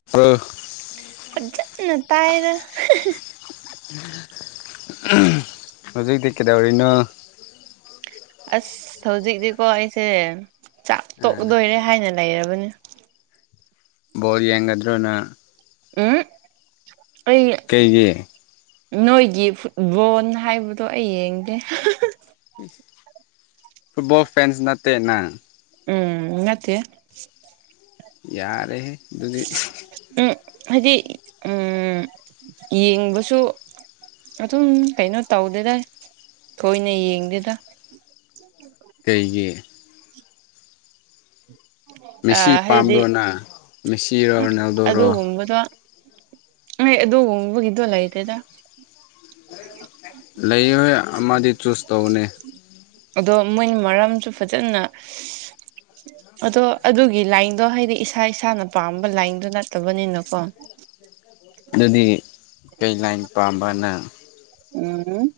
[unintelligible] ꯐꯖꯅ ꯇꯥꯏꯗ ꯍꯧꯖꯤꯛꯇꯤ ꯀꯩꯗꯧꯔꯤꯅꯣ ꯑꯁ ꯍꯧꯖꯤꯛꯇꯤꯀꯣ ꯑꯩꯁꯦ ꯆꯥꯛ ꯇꯣꯛꯗꯣꯏꯔꯦ ꯍꯥꯏꯅ ꯂꯩꯔꯕꯅꯤ ꯣꯔ ꯌꯦꯡꯗ꯭ꯔꯣꯅ ꯎꯝ ꯑꯩ ꯀꯩꯒꯤꯦ ꯅꯣꯏꯒꯤ ꯐꯨꯠꯕꯣꯜ ꯍꯥꯏꯕꯗꯣ ꯑꯩ ꯌꯦꯡꯗꯦ ꯐꯨꯠꯕꯜ ꯐꯦꯟꯁ ꯅꯇꯅꯪ ꯎꯝ ꯉꯠꯇꯦ ꯌꯥꯔꯦꯍꯦ ꯑꯗꯨꯗꯨꯗꯤ ꯎꯝ ꯍꯥꯏꯗꯤ ꯎꯝ ꯌꯦꯡꯕꯁꯨ ꯑꯗꯨꯝ ꯀꯩꯅꯣ ꯇꯧꯗꯦꯗ ꯊꯣꯏꯅ ꯌꯦꯡꯗꯦꯗ ꯀꯩꯒꯤ ꯑ ꯃꯦꯁꯤ ꯍꯥꯏꯗꯤ ꯄꯥꯝꯕ꯭ꯔꯣ ꯅꯪ ꯃꯦꯁꯤꯔꯣ ꯔꯣꯅꯥꯜꯗꯣꯔꯣ ꯑꯗꯨꯒꯨꯝꯕꯗꯣ ꯑ ꯑꯗꯨꯗꯒꯗꯑꯂ ꯑꯇꯗ ꯂꯩꯣꯏ ꯑꯃꯗꯤ ꯆꯨꯁ ꯇꯧꯅꯦ ꯑꯗꯣ ꯃꯣꯏꯅ ꯃꯔꯝꯁꯨ ꯐꯖꯅ ꯑꯗꯣ ꯑꯗꯨꯒꯤ ꯂꯥꯏꯟꯗꯣ ꯍꯥꯏꯗꯤ ꯏꯁꯥ ꯏꯁꯥꯅ ꯄꯥꯝꯕ ꯂꯥꯏꯟꯗꯣ ꯅꯠꯇꯕꯅꯤꯅꯀꯣ ꯑꯗꯨꯗꯤ ꯀꯩ ꯂꯥꯏꯟ ꯄꯥꯝꯕꯅ ꯎꯝ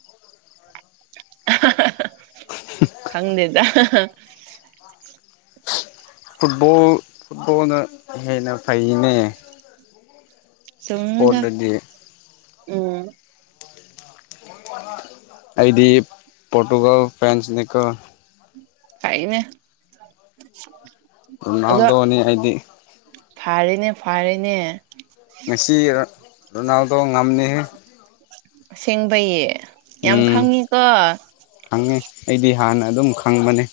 ꯈꯪꯗꯦꯖ ꯐꯨꯠꯕꯣꯜ ꯐꯨꯠꯕꯣꯜꯅ ꯍꯦꯟꯅ ꯐꯩꯅꯦ ꯆꯨꯡꯗ ꯏꯁꯄꯣꯔꯠꯇꯗꯤ ꯎꯝ ꯍ ꯀ ꯑꯩꯗꯤ ꯄꯣꯣꯔꯇꯨꯒꯜ ꯐ꯭ꯔꯦꯟꯁꯅꯤꯀꯣ ꯍꯥꯏꯅꯦ ꯎꯅꯥꯜꯗ ꯍꯥꯏꯗꯤ ꯐꯥꯔꯦꯅꯦ ꯐꯥꯔꯦꯅꯦ ꯉꯁꯤ ꯔꯣꯅꯥꯜꯗꯣ ꯉꯝꯅꯤ ꯑꯁꯦꯡꯕꯩꯌꯦ ꯌꯥꯝ ꯎꯝ ꯈꯪꯉꯤꯀꯣ ꯈꯪꯉꯦ ꯑꯩꯗꯤ ꯍꯥꯟꯅ ꯑꯗꯨꯝ ꯈꯪꯕꯅꯦ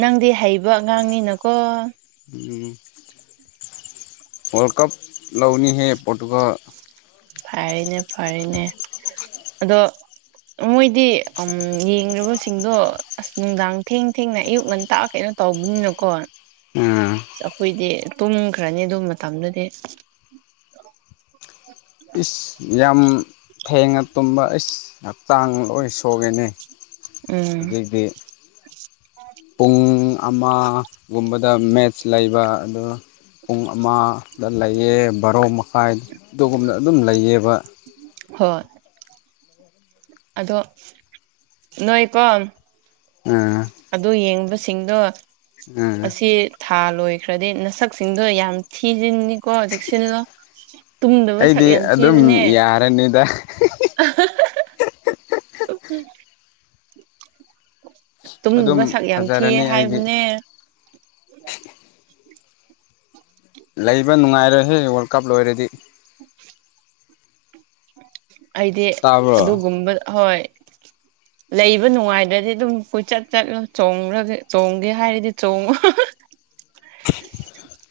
ꯅꯪꯗꯤ ꯍꯩꯕ ꯑꯉꯥꯡꯅꯤꯅꯀꯣ ꯎꯝ ꯋꯥꯔꯜ ꯀꯞ ꯂꯧꯅꯤꯍꯦ ꯄꯣꯇꯨꯒ ꯐꯔꯦꯅꯦ ꯐꯔꯅꯦ ꯑꯗꯣ ꯃꯣꯏꯗꯤ ꯎꯝ ꯌꯦꯡꯨꯕꯁꯤꯡꯗꯣ ꯑꯁ ꯅꯨꯡꯗꯥꯡ ꯊꯦꯡ ꯊꯦꯡꯅ ꯑꯌꯨꯛ ꯉꯟ ꯇꯥꯛ ꯀꯩꯅꯣ ꯇꯧꯕꯅꯤꯅꯀꯣ ꯎꯝ ꯑꯩꯈꯣꯏꯗꯤ ꯇꯨꯝꯈ꯭ꯔꯅꯤ ꯑꯗꯨꯝ ꯃꯇꯝꯗꯨꯗꯤ ꯏꯁ ꯌꯥꯝ ꯊꯦꯡꯅ ꯇꯨꯝꯕ ꯏꯁ ꯍꯛꯆꯥꯡ ꯂꯣꯏ ꯁꯣꯛꯒꯦꯅꯦ ꯎꯝ ꯍꯧꯗꯤ ꯄꯨꯡ ꯑꯃꯒꯨꯝꯕꯗ ꯃꯦꯠꯆ ꯂꯩꯕ ꯑꯗꯨ ꯄꯨꯡ ꯑꯃ ꯗ ꯂꯩꯑ ꯕꯥꯔꯣ ꯃꯈꯥꯏ ꯑꯗꯨꯒꯨꯝꯕꯅ ꯑꯗꯨꯝ ꯂꯩꯑꯕ ꯍꯣꯏ ꯑꯗꯣ ꯅꯣꯏꯀꯣ ꯎꯝ ꯑꯗꯨ ꯌꯦꯡꯕꯁꯤꯡꯗꯣ ꯎꯝ ꯑꯁꯤ ꯊꯥ ꯂꯣꯏꯈ꯭ꯔꯗꯤ ꯅꯁꯛꯁꯤꯡꯗꯣ ꯌꯥꯝ ꯊꯤꯖꯤꯟꯅꯤꯀꯣ ꯍꯧꯖꯤꯛ ꯁꯤꯜꯂꯣ ꯇꯨꯝꯗꯕ ꯁꯛ ꯑꯩꯗꯤ ꯌꯥꯝ ꯑꯗꯨꯝ ꯊꯤꯕꯅꯦ ꯌꯥꯔꯅꯤꯗ ꯇꯨꯝ ꯑꯗꯨꯝ ꯃꯁꯛ ꯌꯥꯝ ꯊꯤꯌꯦ ꯐꯖꯔꯅꯤ ꯑꯩꯗꯤ ꯍꯥꯏꯕꯅꯦ [unintelligible] ꯂꯩꯕ ꯅꯨꯡꯉꯥꯏꯔꯍꯦ ꯋꯥꯔꯜ ꯀꯞ ꯂꯣꯏꯔꯗꯤ [inaudible] ꯑꯩꯗꯤ ꯇꯥꯕ꯭ꯔꯣ ꯑꯗꯨꯒꯨꯝꯕ ꯍꯣꯏ [inaudible] ꯂꯩꯕ ꯅꯨꯡꯉꯥꯏꯗ꯭ꯔꯗꯤ ꯑꯗꯨꯝ ꯀꯣꯏꯆꯠ ꯆꯠꯂꯣ ꯆꯣꯡꯒ ꯆꯣꯡꯒꯦ ꯍꯥꯏꯔꯗꯤ ꯆꯣꯡꯉꯨ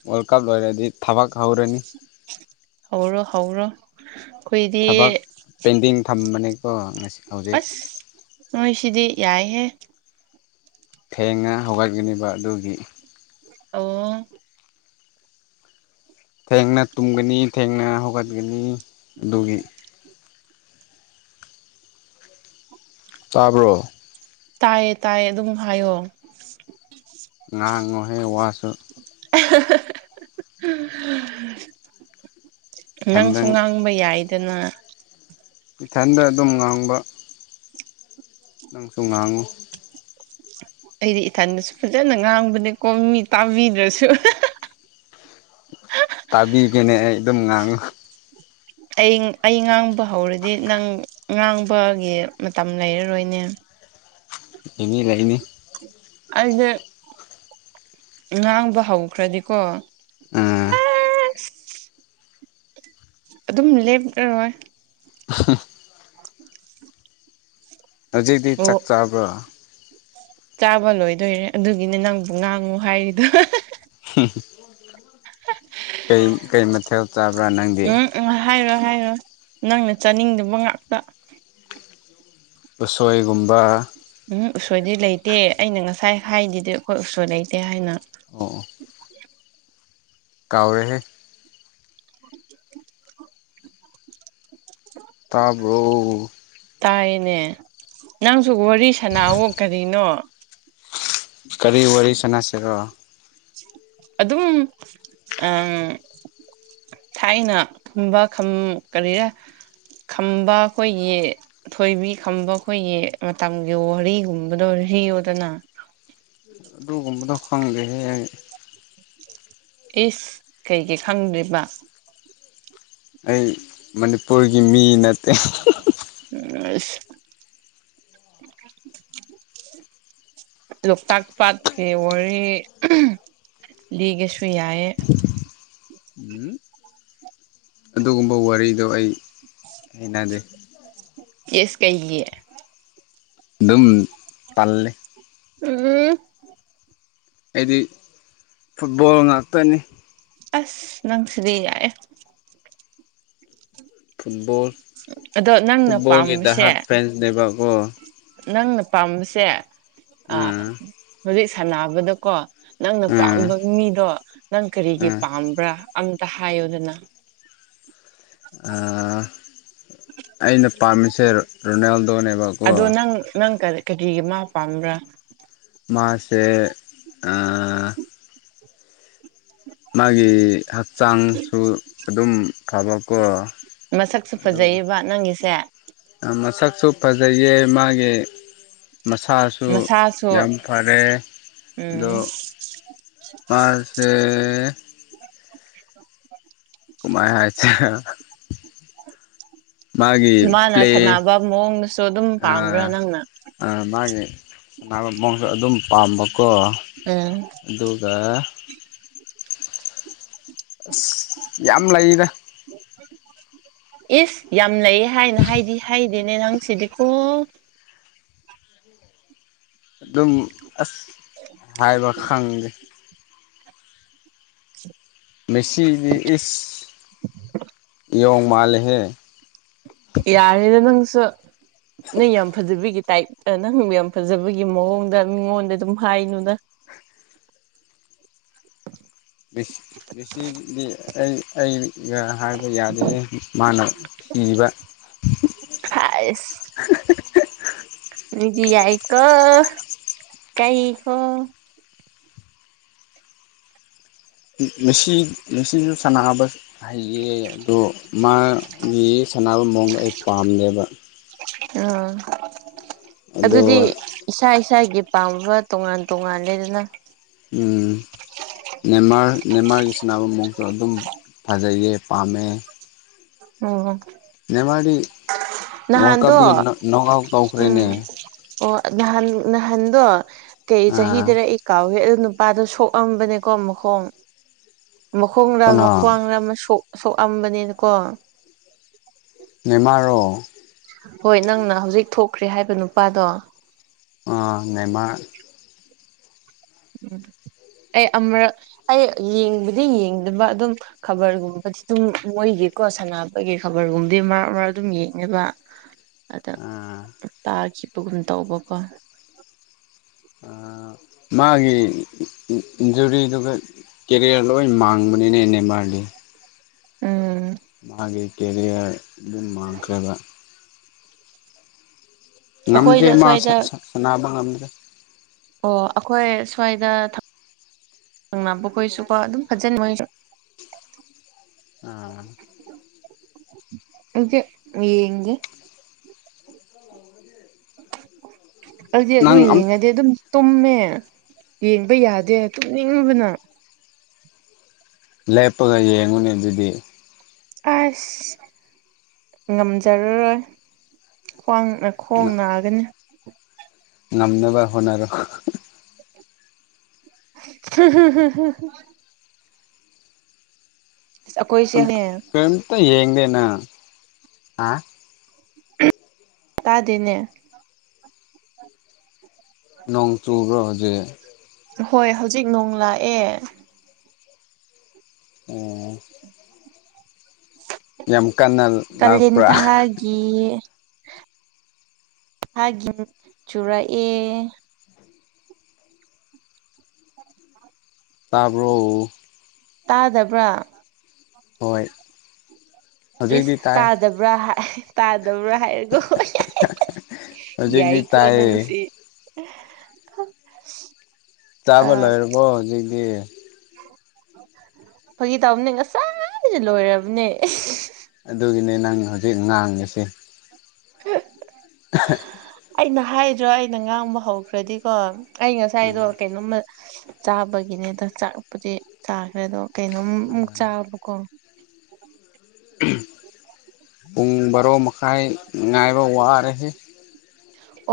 ꯋꯥꯔꯜ ꯀꯞ ꯂꯣꯏꯔꯗꯤ ꯊꯕꯛ ꯍꯧꯔꯅꯤ ꯍꯧꯔꯣ ꯍꯧꯔꯣ ꯑꯩꯈꯏꯗꯤ ꯄꯦꯟꯇꯤꯡ ꯊꯝ ꯃꯅꯦ ꯍ ꯉꯁꯤ ꯍꯧꯖꯤꯛ ꯑꯁ ꯅꯣꯏꯁꯤꯗꯤ ꯌꯥꯏꯍꯦ ꯐꯦꯡꯉ ꯍꯧꯒꯠꯒꯅꯤꯕ ꯑꯗꯨꯒꯤ ꯑꯣ ꯊꯦꯡꯅ ꯇꯨꯝꯒꯅꯤ ꯊꯦꯡꯅ ꯍꯧꯒꯠꯒꯅꯤ ꯑꯗꯨꯒꯤ ꯇꯥꯕ꯭ꯔꯣ ꯇꯥꯏꯌꯦ ꯇꯥꯏꯌꯦ ꯑꯗꯨꯝ ꯍꯥꯏꯌꯣ ꯉꯥꯡꯉꯣꯍꯩ ꯋꯥꯁꯨ ꯅꯪ ꯏꯊꯟꯗ ꯁꯨꯝꯉꯥꯡ ꯈꯪꯕ ꯌꯥꯏꯗꯅ ꯏꯊꯟꯗ ꯑꯗꯨꯝ ꯉꯥꯡꯕ ꯅꯪ ꯁꯣꯡꯅꯉꯣ ꯑꯩꯗꯤ ꯏꯊꯟꯗꯁꯨ ꯐꯖꯅ ꯉꯥꯡꯕꯅꯦ ꯀꯣꯝꯃꯤ ꯇꯥꯕꯤꯗ꯭ꯔꯁꯨ ꯇꯥꯕꯤꯒꯦꯅꯦ ꯑꯩ ꯑꯗꯨꯝ ꯉꯥꯡꯉꯨ ꯑꯩ ꯑꯩ ꯉꯥꯡꯕ ꯍꯧꯔꯗꯤ ꯅꯪ ꯉꯥꯡꯕꯒꯤ ꯃꯇꯝ ꯂꯩꯔꯔꯣꯏꯅꯦ ꯏꯅꯦ ꯂꯩꯥꯏꯅꯦ ꯑꯩꯁ ꯉꯥꯡꯕ ꯍꯧꯈ꯭ꯔꯗꯤꯀꯣ ꯑꯥ ꯑꯁ ꯑꯗꯨꯝ ꯂꯦꯞꯔꯣꯏ [unintelligible] ꯍꯧꯖꯤꯛꯇꯤ ꯆꯥꯛ ꯑꯣ ꯆꯥꯕ꯭ꯔꯣ ꯆꯥꯕ ꯂꯣꯏꯗꯣꯏꯔꯦ ꯑꯗꯨꯒꯤꯅꯦ ꯅꯪꯕꯨ ꯉꯥꯡꯉꯨ ꯍꯥꯏꯔꯤꯗꯣ ꯀꯩ ꯃꯊꯊꯧ ꯆꯥꯕ꯭ꯔꯥ ꯅꯪꯗꯤ ꯑ ꯍꯥꯏꯔꯣ ꯍꯥꯏꯔꯣ ꯅꯪꯅ ꯆꯥꯅꯤꯡꯗꯕ ꯉꯥꯛꯇ ꯎꯕꯁꯣꯏꯒꯨꯝꯕ ꯎꯝ ꯎꯁꯣꯏꯗꯤ ꯂꯩꯇꯦ ꯑꯩꯅ ꯉꯁꯥꯏ ꯍꯥꯏꯗꯤꯗꯤ ꯑꯩꯈꯣꯏ ꯎꯁꯣꯏ ꯂꯩꯇꯦ ꯍꯥꯏꯅ ꯑꯣ ꯑꯣ ꯀꯥꯎꯔꯦꯍꯦ [unintelligible] ꯇꯥꯕ꯭ꯔꯣ ꯇꯥꯏꯌꯦꯃꯤ ꯅꯪꯁꯨ ꯋꯥꯔꯤ ꯁꯅꯥꯑꯣ ꯀꯔꯤꯅꯣ ꯀꯔꯤ ꯋꯥꯔꯤꯔꯤ ꯁꯅꯁꯤꯔꯣ ꯑꯗꯨꯝ ꯊꯥꯏꯅ ꯈꯝꯕ ꯀꯔꯤꯔ ꯈꯝꯕ ꯑꯩꯈꯣꯏꯒꯤ ꯊꯣꯏꯕꯤ ꯈꯝꯕ ꯑꯩꯈꯣꯏꯒꯤ ꯃꯇꯝꯒꯤ ꯋꯥꯔꯤꯒꯨꯝꯕꯗꯣ ꯂꯤꯌꯣꯗꯅꯥ ꯣ [inaudible] ꯑꯗꯨꯒꯨꯝꯕꯗ ꯍꯪꯗꯦꯍꯦ [inaudible] ꯏꯁ ꯀꯩꯒꯤ ꯈꯪꯗ꯭ꯔꯤꯕ ꯑꯩ ꯃꯅꯤꯄꯨꯔꯒꯤ ꯃꯤ ꯅꯠꯇꯦ ꯑꯁ [inaudible] ꯂꯣꯛꯇꯥꯛ ꯄꯥꯠꯀꯤ ꯋꯥꯔꯤ ꯂꯤꯒꯁꯨ ꯌꯥꯏ ꯎꯝ ꯑꯗꯨꯒꯨꯝꯕ ꯋꯥꯔꯤꯗꯣ ꯑꯩ ꯍꯩꯅꯗꯦ ꯑꯩꯁ ꯀꯩꯒꯤ ꯑꯗꯨꯝ ꯇꯜꯂꯦ ꯎꯝ [inaudible] ꯑꯩꯗꯤ ꯐꯨꯠꯕꯣꯜ ꯉꯥꯛꯇꯅꯤ ꯑꯁ ꯅꯪꯁꯤꯗꯤ ꯌꯥꯏꯍꯦ ꯐꯨꯠꯕꯜ ꯑꯗꯣ ꯅꯪꯅ ꯐꯨꯠꯕꯣꯜꯒꯤ ꯄꯥꯝꯕꯁꯦ ꯗꯍꯠ ꯐꯦꯟꯁ ꯗꯦꯕ ꯀꯧꯕꯣ ꯅꯪꯅ ꯄꯥꯝꯕꯁꯦ ꯎꯝ ꯍꯧꯖꯤꯛ ꯁꯥꯟꯅꯕꯗꯀꯣ ꯅꯪꯅ ꯎꯝ ꯄꯥꯝꯕ ꯃꯤꯗꯣ ꯅꯪ ꯀꯔꯤꯒꯤ ꯎꯝ ꯄꯥꯝꯕ꯭ꯔꯥ ꯑꯝꯇ ꯍꯥꯏꯌꯣꯗꯅ ꯑꯩꯅ ꯄꯥꯝꯃꯤꯁꯦ ꯔꯣꯅꯥꯜꯗꯣꯅꯦꯕ ꯑꯗꯣ ꯅꯪ ꯅꯪ ꯀꯔꯤꯒꯤ ꯃꯥ ꯄꯥꯝꯕ꯭ꯔꯥ ꯃꯥꯁꯦ ꯑꯥ ꯃꯥꯒꯤ ꯍꯛꯆꯥꯡꯁꯨ ꯑꯗꯨꯝ ꯐꯕꯀꯣ ꯃꯁꯛꯁꯨ ꯑꯗꯨꯒ ꯐꯖꯩꯌꯦꯕ ꯅꯪꯒꯤꯁꯦ ꯃꯁꯛꯁꯨ ꯐꯖꯩꯌꯦ ꯃꯥꯒꯤ ꯃꯁꯥꯁꯨ ꯃꯁꯥꯁꯨ ꯌꯥꯝ ꯐꯔꯦ ꯎꯝ ꯑꯗꯣ ꯃꯥ ꯁ [inaudible] ꯀꯨꯃꯥꯏ ꯍꯥꯏꯁꯤꯔ ꯃꯥꯒꯤ ꯃꯥꯅ ꯄ꯭ꯂꯦ ꯁꯥꯟꯅꯕ ꯃꯑꯣꯡꯗꯁꯨ ꯑꯗꯨꯝ ꯄꯥꯝꯕ꯭ꯔꯥ ꯑꯥ ꯅꯪꯅ ꯃꯥꯒꯤ ꯁꯅꯥꯕ ꯃꯑꯣꯡꯁꯨ ꯑꯗꯨꯝ ꯄꯥꯝꯕꯀꯣ ꯎꯝ ꯑꯗꯨꯒ ꯑꯁ ꯌꯥꯝ ꯂꯩꯗ ꯏꯁꯁ ꯌꯥꯝ ꯂꯩꯌꯦ ꯍꯥꯏꯅ ꯍꯥꯏꯗꯤ ꯍꯥꯏꯗꯤ ꯑꯗꯨꯅꯦ ꯅꯪ ꯁꯤꯗꯤ ꯀꯣ ꯑꯗꯨꯝ ꯑꯁ ꯍꯥꯏꯕ ꯈꯪꯗꯦ ꯃꯤꯁꯤꯗꯤ ꯏꯁ ꯌꯣꯡ ꯃꯜꯂꯤꯍꯦ ꯌꯥꯔꯦꯗ ꯅꯪꯁꯨ ꯅꯪ ꯌꯥꯝ ꯐꯖꯕꯤꯒꯤ ꯇꯥꯏꯞ ꯅꯪ ꯌꯥꯝ ꯐꯖꯕꯒꯤ ꯃꯑꯣꯡꯗ ꯃꯤꯉꯣꯟꯗ ꯑꯗꯨꯝ ꯍꯥꯏꯅꯨꯅ ꯁ [inaudible] ꯃꯤꯁꯤꯗꯤ ꯑꯩ ꯑꯩꯒ ꯍꯥꯏꯕ ꯌꯥꯗꯦꯍꯦ ꯃꯥꯅ ꯀꯤꯕ ꯍꯥꯏꯁ [inaudible] ꯃꯤꯗꯤ ꯌꯥꯏꯀꯣ ꯀꯛꯏꯀꯣ ꯃꯤꯁꯤ ꯃꯤꯁꯤꯁꯨ ꯁꯥꯟꯅꯕ ꯍꯩꯌꯦ ꯑꯗꯣ ꯃꯥꯒꯤ ꯁꯥꯟꯅꯕ ꯃꯑꯣꯡꯗꯣ ꯑꯩ ꯄꯥꯝꯗꯦꯕ ꯎ ꯑꯗꯣ ꯑꯗꯨꯗꯤ ꯏꯁꯥ ꯏꯁꯥꯒꯤ ꯄꯥꯝꯕ ꯇꯣꯉꯥꯟ ꯇꯣꯉꯥꯟ ꯂꯩꯗꯅ ꯎ ꯅꯦꯝꯃꯥꯔ ꯅꯦꯝꯃꯥꯔꯒꯤ ꯁꯅꯕ ꯃꯑꯣꯡꯁꯨ ꯑꯗꯨꯝ ꯐꯖꯩꯌꯦ ꯄꯥꯥꯝꯃꯦ ꯎꯝ ꯅꯦꯃꯗꯤ ꯋꯥꯔꯜ ꯅꯍꯥꯟꯗꯣ ꯀꯞꯒꯤ ꯅꯒꯥꯎ ꯇ ꯎꯈ꯭ꯔꯦꯅꯦ ꯎꯝ ꯑꯣ ꯅꯍꯥꯟ ꯅꯍꯥꯟꯗꯣ ꯀꯩ ꯆꯍꯤꯗꯔ ꯀꯥꯎꯏ ꯑꯗꯨ ꯅꯨꯄꯥꯗꯣ ꯁꯣꯛꯑꯝꯕꯅꯦꯀꯣ ꯃꯈꯣꯡ ꯃꯈꯣꯡꯗ ꯑꯃ ꯀꯩꯅꯣ ꯈ꯭ꯋꯥꯡꯗ ꯑꯃ ꯁꯣꯛꯑꯝꯕꯅꯤꯅꯀꯣ ꯅꯦꯃꯔꯣ ꯍꯣꯏ ꯅꯪꯅ ꯍꯧꯖꯤꯛ ꯊꯣꯛꯈ꯭ꯔꯦ ꯍꯥꯏꯕ ꯅꯨꯄꯥꯗꯣ ꯉꯥꯏꯃ ꯎꯝ ꯑꯩ ꯑꯃꯛ ꯑꯩ ꯌꯦꯡꯕꯗꯤ ꯌꯦꯡꯗꯕ ꯑꯗꯨꯝ ꯈꯕꯔꯒꯨꯝꯕꯗꯤ ꯑꯗꯨꯝ ꯃꯣꯏꯒꯤꯀꯣ ꯁꯥꯟꯅꯕꯒꯤ ꯈꯕꯔꯒꯨꯝꯕꯗꯤ ꯃꯔꯛ ꯃꯔꯛ ꯑꯗꯨꯝ ꯌꯦꯡꯅꯕ ꯎꯝ ꯑꯗ ꯇꯥꯈꯤꯕꯒꯨꯝ ꯇꯧꯕꯀꯣ ꯃꯥꯒꯤꯖꯨꯔꯤꯗꯨ ꯀ ꯀꯦꯔꯤꯌꯔ ꯂꯣꯏ ꯃꯥꯡꯕꯅꯤꯅ ꯅꯦꯝ ꯃꯥꯔꯗꯤ ꯎꯝ ꯃꯥꯒꯤ ꯀꯦꯔꯤꯌꯔ ꯑꯗꯨꯝ ꯃꯥꯡꯈ꯭ꯔꯦꯕ ꯉꯝꯗ꯭ꯔꯦ ꯑꯩꯈꯣꯏꯗ ꯃꯥ ꯁ ꯁ꯭ꯋꯥꯏꯗ ꯁꯅꯥꯕ ꯉꯝꯗ꯭ꯔꯦ ꯑꯣ ꯑꯩꯈꯣꯏ ꯁ꯭ꯋꯥꯏꯗ ꯕꯨꯈꯣꯏꯁꯨꯀꯣ ꯑꯗꯨꯝ ꯐꯖꯅ ꯃꯣꯏ ꯑꯥ ꯍꯧ ꯌꯦꯡꯦ ꯦ [unintelligible] ꯑꯩꯗꯤ ꯑꯗꯨ ꯑꯝ ꯌꯦꯡꯉꯗꯤ ꯑꯗꯨꯝ ꯇꯨꯝꯃꯦ ꯌꯦꯡꯕ ꯌꯥꯗꯦ ꯇꯨꯝꯅꯤꯡꯉꯨꯕꯅ ꯂꯦꯞꯄꯒ ꯌꯦꯡꯉꯨꯅꯦ ꯑꯗꯨꯗꯤ ꯑꯁ ꯉꯝꯖꯔꯔꯣꯏ ꯈ꯭ꯋꯥꯡ ꯈꯣꯡ ꯅꯥꯒꯅꯤ ꯉꯝꯅꯕ ꯍꯣꯠꯅꯔ ꯍ ꯍ ꯍ ꯑꯈꯣꯏꯁꯤꯦ ꯍꯥꯏꯦ ꯄꯦꯟꯇ ꯌꯦꯡꯅꯦꯅ ꯑꯇꯥꯗꯤꯅꯦ ꯅꯣꯡ ꯆꯨꯔꯔꯕꯣꯖꯤꯦ ꯍꯣꯏ ꯍꯧꯖꯤꯛ ꯅꯣꯡ ꯂꯥꯛꯑꯦ ꯎ ꯌꯥꯝ ꯀꯟꯅ ꯂꯥꯛꯄ꯭ꯔꯥ ꯍꯥꯏꯦ ꯍꯥꯏ ꯆꯨꯔ ꯑꯦ ꯇꯥꯕ꯭ꯔꯣ ꯇꯥꯗꯕ꯭ꯔꯥ ꯍꯣꯏ ꯍꯧꯖꯤꯛꯇꯤ ꯏꯁꯁ ꯇꯥꯏ ꯇꯥꯗꯕ꯭ꯔꯥ ꯇꯥꯗꯕ꯭ꯔꯥ ꯍꯥꯏꯔꯦꯀꯣ ꯍꯧꯖꯤꯛꯇꯤ ꯌꯥꯏ ꯀꯣ ꯇꯥꯏꯌꯦ ꯅꯪꯁꯤ ꯑ ꯆꯥꯕ ꯂꯩꯣꯏꯔꯕꯣ ꯍꯧꯖꯤꯛꯇꯤ ꯐꯥꯒꯤ ꯇꯥꯕꯅꯦ ꯉꯁꯥꯏꯁꯨ ꯂꯣꯏꯔꯕꯅꯦ ꯑꯗꯨꯒꯤꯅꯦ ꯅꯪ ꯍꯧꯖꯤꯛ ꯉꯥꯡꯉꯁꯤ ꯍ ꯍ ꯑꯩꯅ ꯍꯥꯏꯗ꯭ꯔꯣ ꯑꯩꯅ ꯉꯥꯡꯕ ꯍꯧꯈ꯭ꯔꯗꯤꯀꯣ ꯑꯩ ꯉꯁꯥꯏꯗꯣ ꯀꯩꯅꯣꯝꯃ ꯆꯥꯕꯒꯤꯅꯦ ꯑꯗꯣ ꯆꯥꯛꯄꯨꯗꯤ ꯆꯥꯈ꯭ꯔꯦ ꯑꯗꯣ ꯀꯩꯅꯣꯝꯃꯨꯛ ꯆꯥꯕꯀꯣ ꯄꯨꯡ ꯕꯥꯔꯣ ꯃꯈꯥꯏ ꯉꯥꯏꯕ ꯋꯥꯔꯍꯦ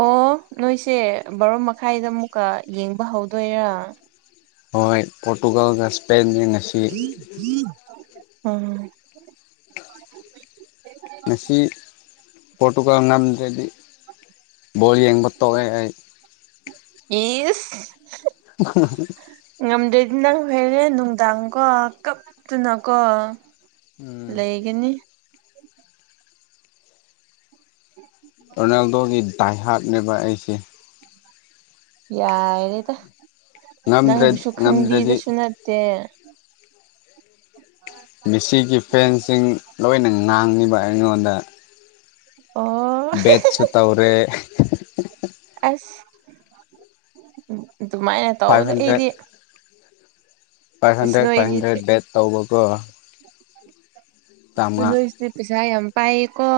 ꯑꯣ ꯅꯣꯏꯁꯦ ꯕꯥꯔꯣ ꯃꯈꯥꯏꯗ ꯑꯃꯨꯛꯀ ꯌꯦꯡꯕ ꯍꯧꯗꯣꯏꯔꯥ ꯍꯣꯏ ꯄꯣꯣꯔꯇꯨꯒꯜꯒ ꯁꯄꯦꯟ ꯁ ꯎꯝ ꯃꯁꯤꯁꯤ ꯐꯣꯇꯨꯀ ꯉꯝꯗ꯭ꯔꯗꯤ ꯕꯣꯜ ꯌꯦꯡꯕ ꯇꯣꯛꯑꯦ ꯑꯩ ꯏꯁ ꯍ ꯉꯝꯗ꯭ꯔꯦꯗꯤ ꯅꯪ ꯐꯩꯔꯦ ꯅꯨꯡꯗꯥꯡ ꯀꯣ ꯀꯞꯇꯅꯀꯣ ꯎꯝ ꯂꯩꯒꯅꯤ ꯎ ꯔꯣꯅꯥꯜꯗꯣꯒꯤ ꯗꯥꯏꯍꯥꯛꯅꯦꯕ ꯑꯩꯁꯦ ꯌꯥꯔꯦꯗ ꯉꯝꯗ꯭ꯔ ꯅꯪꯕꯨꯁꯨ ꯉꯝꯗ꯭ꯔꯗꯤ ꯈꯪꯕꯤꯕꯁꯨ ꯅꯠꯇꯦ ꯃꯤꯁꯤꯒꯤ ꯐꯦꯟꯁꯤꯡ ꯂꯣꯏꯅ ꯉꯥꯡꯉꯤꯕ ꯑꯩꯉꯣꯟꯗ ꯑꯣ ꯕꯠ ꯁꯨ ꯇꯧꯔꯦ ꯑꯁ ꯑꯗꯨꯃꯥꯏꯅ ꯐꯥꯏꯚ ꯇꯧꯕꯗ ꯍꯟꯗ꯭ꯔꯦꯠ ꯑꯩꯗꯤ five hundred five hundred bet ꯇꯧꯕꯀꯣ ꯆꯥꯝꯃꯉꯥ ꯂꯣꯏꯁꯤꯗꯤ ꯄꯩꯁꯥ ꯌꯥꯝ ꯄꯥꯏ ꯀꯣ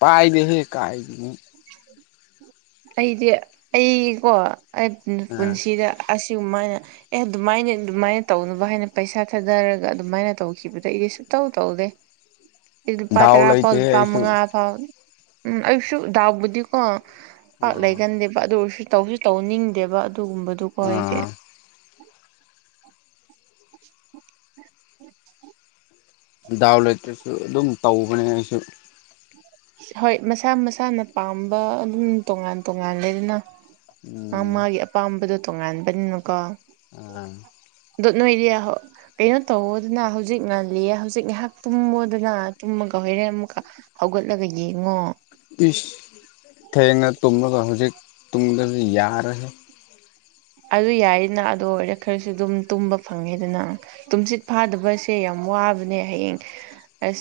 ꯄꯥꯏꯗꯦꯍꯦ ꯀꯥꯏꯗꯩꯅꯣ ꯑꯩꯗꯤ ꯑꯩꯀꯣ ꯑꯩ ꯑ ꯄꯨꯟꯁꯤꯗ ꯑꯁꯤ ꯒꯨꯝꯃꯥꯏꯅ ꯑꯦ ꯑꯗꯨꯃꯥꯏꯅ ꯑꯗꯨꯃꯥꯏꯅ ꯇꯧꯅꯕ ꯍꯥꯏꯅ ꯄꯩꯁꯥ ꯊꯥꯗꯔꯒ ꯑꯗꯨꯃꯥꯏꯅ ꯇꯧꯈꯤꯕꯗ ꯑꯩꯗꯤ ꯁꯨꯇꯧ ꯇꯧꯗꯦ ꯂꯨꯄꯥ ꯗꯥꯎ ꯇꯔꯥꯄꯧ ꯂꯩꯇꯦꯍꯦ ꯂꯨꯄꯥ ꯑꯩꯁꯨ ꯃꯪꯉꯥ ꯎꯝ ꯑꯩꯁꯨ ꯗꯥꯎꯕꯨꯗꯤꯀꯣ ꯄꯥꯛ ꯂꯩꯒꯟꯗꯦꯕ ꯑꯗꯨ ꯑꯣꯏꯔꯁꯨ ꯇꯧꯖꯨ ꯇꯧꯅꯤꯡꯗꯦꯕ ꯑꯗꯨꯒꯨꯝꯕꯗꯨꯀꯣ ꯑꯩꯗꯤ ꯑꯥ [inaudible] ꯗꯥꯎ ꯂꯩꯇ꯭ꯔꯁꯨ ꯑꯗꯨꯝ ꯇꯧꯕꯅꯦ ꯑꯩꯁꯨ ꯍꯣꯏ ꯃꯁꯥ ꯃꯁꯥꯅ ꯄꯥꯝꯕ ꯑꯗꯨꯝ ꯇꯣꯉꯥꯟ ꯇꯣꯉꯥꯟ ꯂꯩꯗꯅ ꯃꯥ ꯎꯝ ꯃꯥꯒꯤ ꯑꯄꯥꯝꯕꯗꯣ ꯇꯣꯉꯥꯟꯕꯅꯤꯅꯀꯣ ꯑꯥ ꯗꯣꯠ ꯅꯣꯏꯔꯤꯌꯥ ꯍꯣ ꯀꯩꯅꯣ ꯇꯧꯋꯣꯗꯅ ꯍꯧꯖꯤꯛ ꯉꯜꯂꯤ ꯍꯧꯖꯤꯛ ꯉꯥꯏꯍꯥꯛ ꯇꯨꯝꯃꯣꯗꯅ ꯇꯨꯝꯃꯒ ꯍꯣꯏꯔꯦꯟ ꯑꯃꯨꯛꯀꯥ [inaudible] ꯍꯧꯒꯠꯂꯒ ꯌꯦꯡꯉꯣ ꯄꯤꯁ ꯊꯦꯡꯅ ꯇꯨꯝꯂꯒ ꯍꯧꯖꯤꯛ ꯇꯨꯝꯗꯗꯤ ꯌꯥꯔꯣꯍꯦ ꯑꯗꯨ ꯌꯥꯏꯅ ꯑꯗꯨ ꯑꯣꯏꯔꯗꯤ ꯈꯔꯁꯨ ꯑꯗꯨꯝ ꯇꯨꯝꯕ ꯐꯪꯉꯦꯗꯅ ꯇꯨꯝꯁꯤꯠ ꯐꯥꯗꯕꯁꯦ ꯌꯥꯝ ꯋꯥꯕꯅꯦ ꯍꯌꯦꯡ ꯑꯁ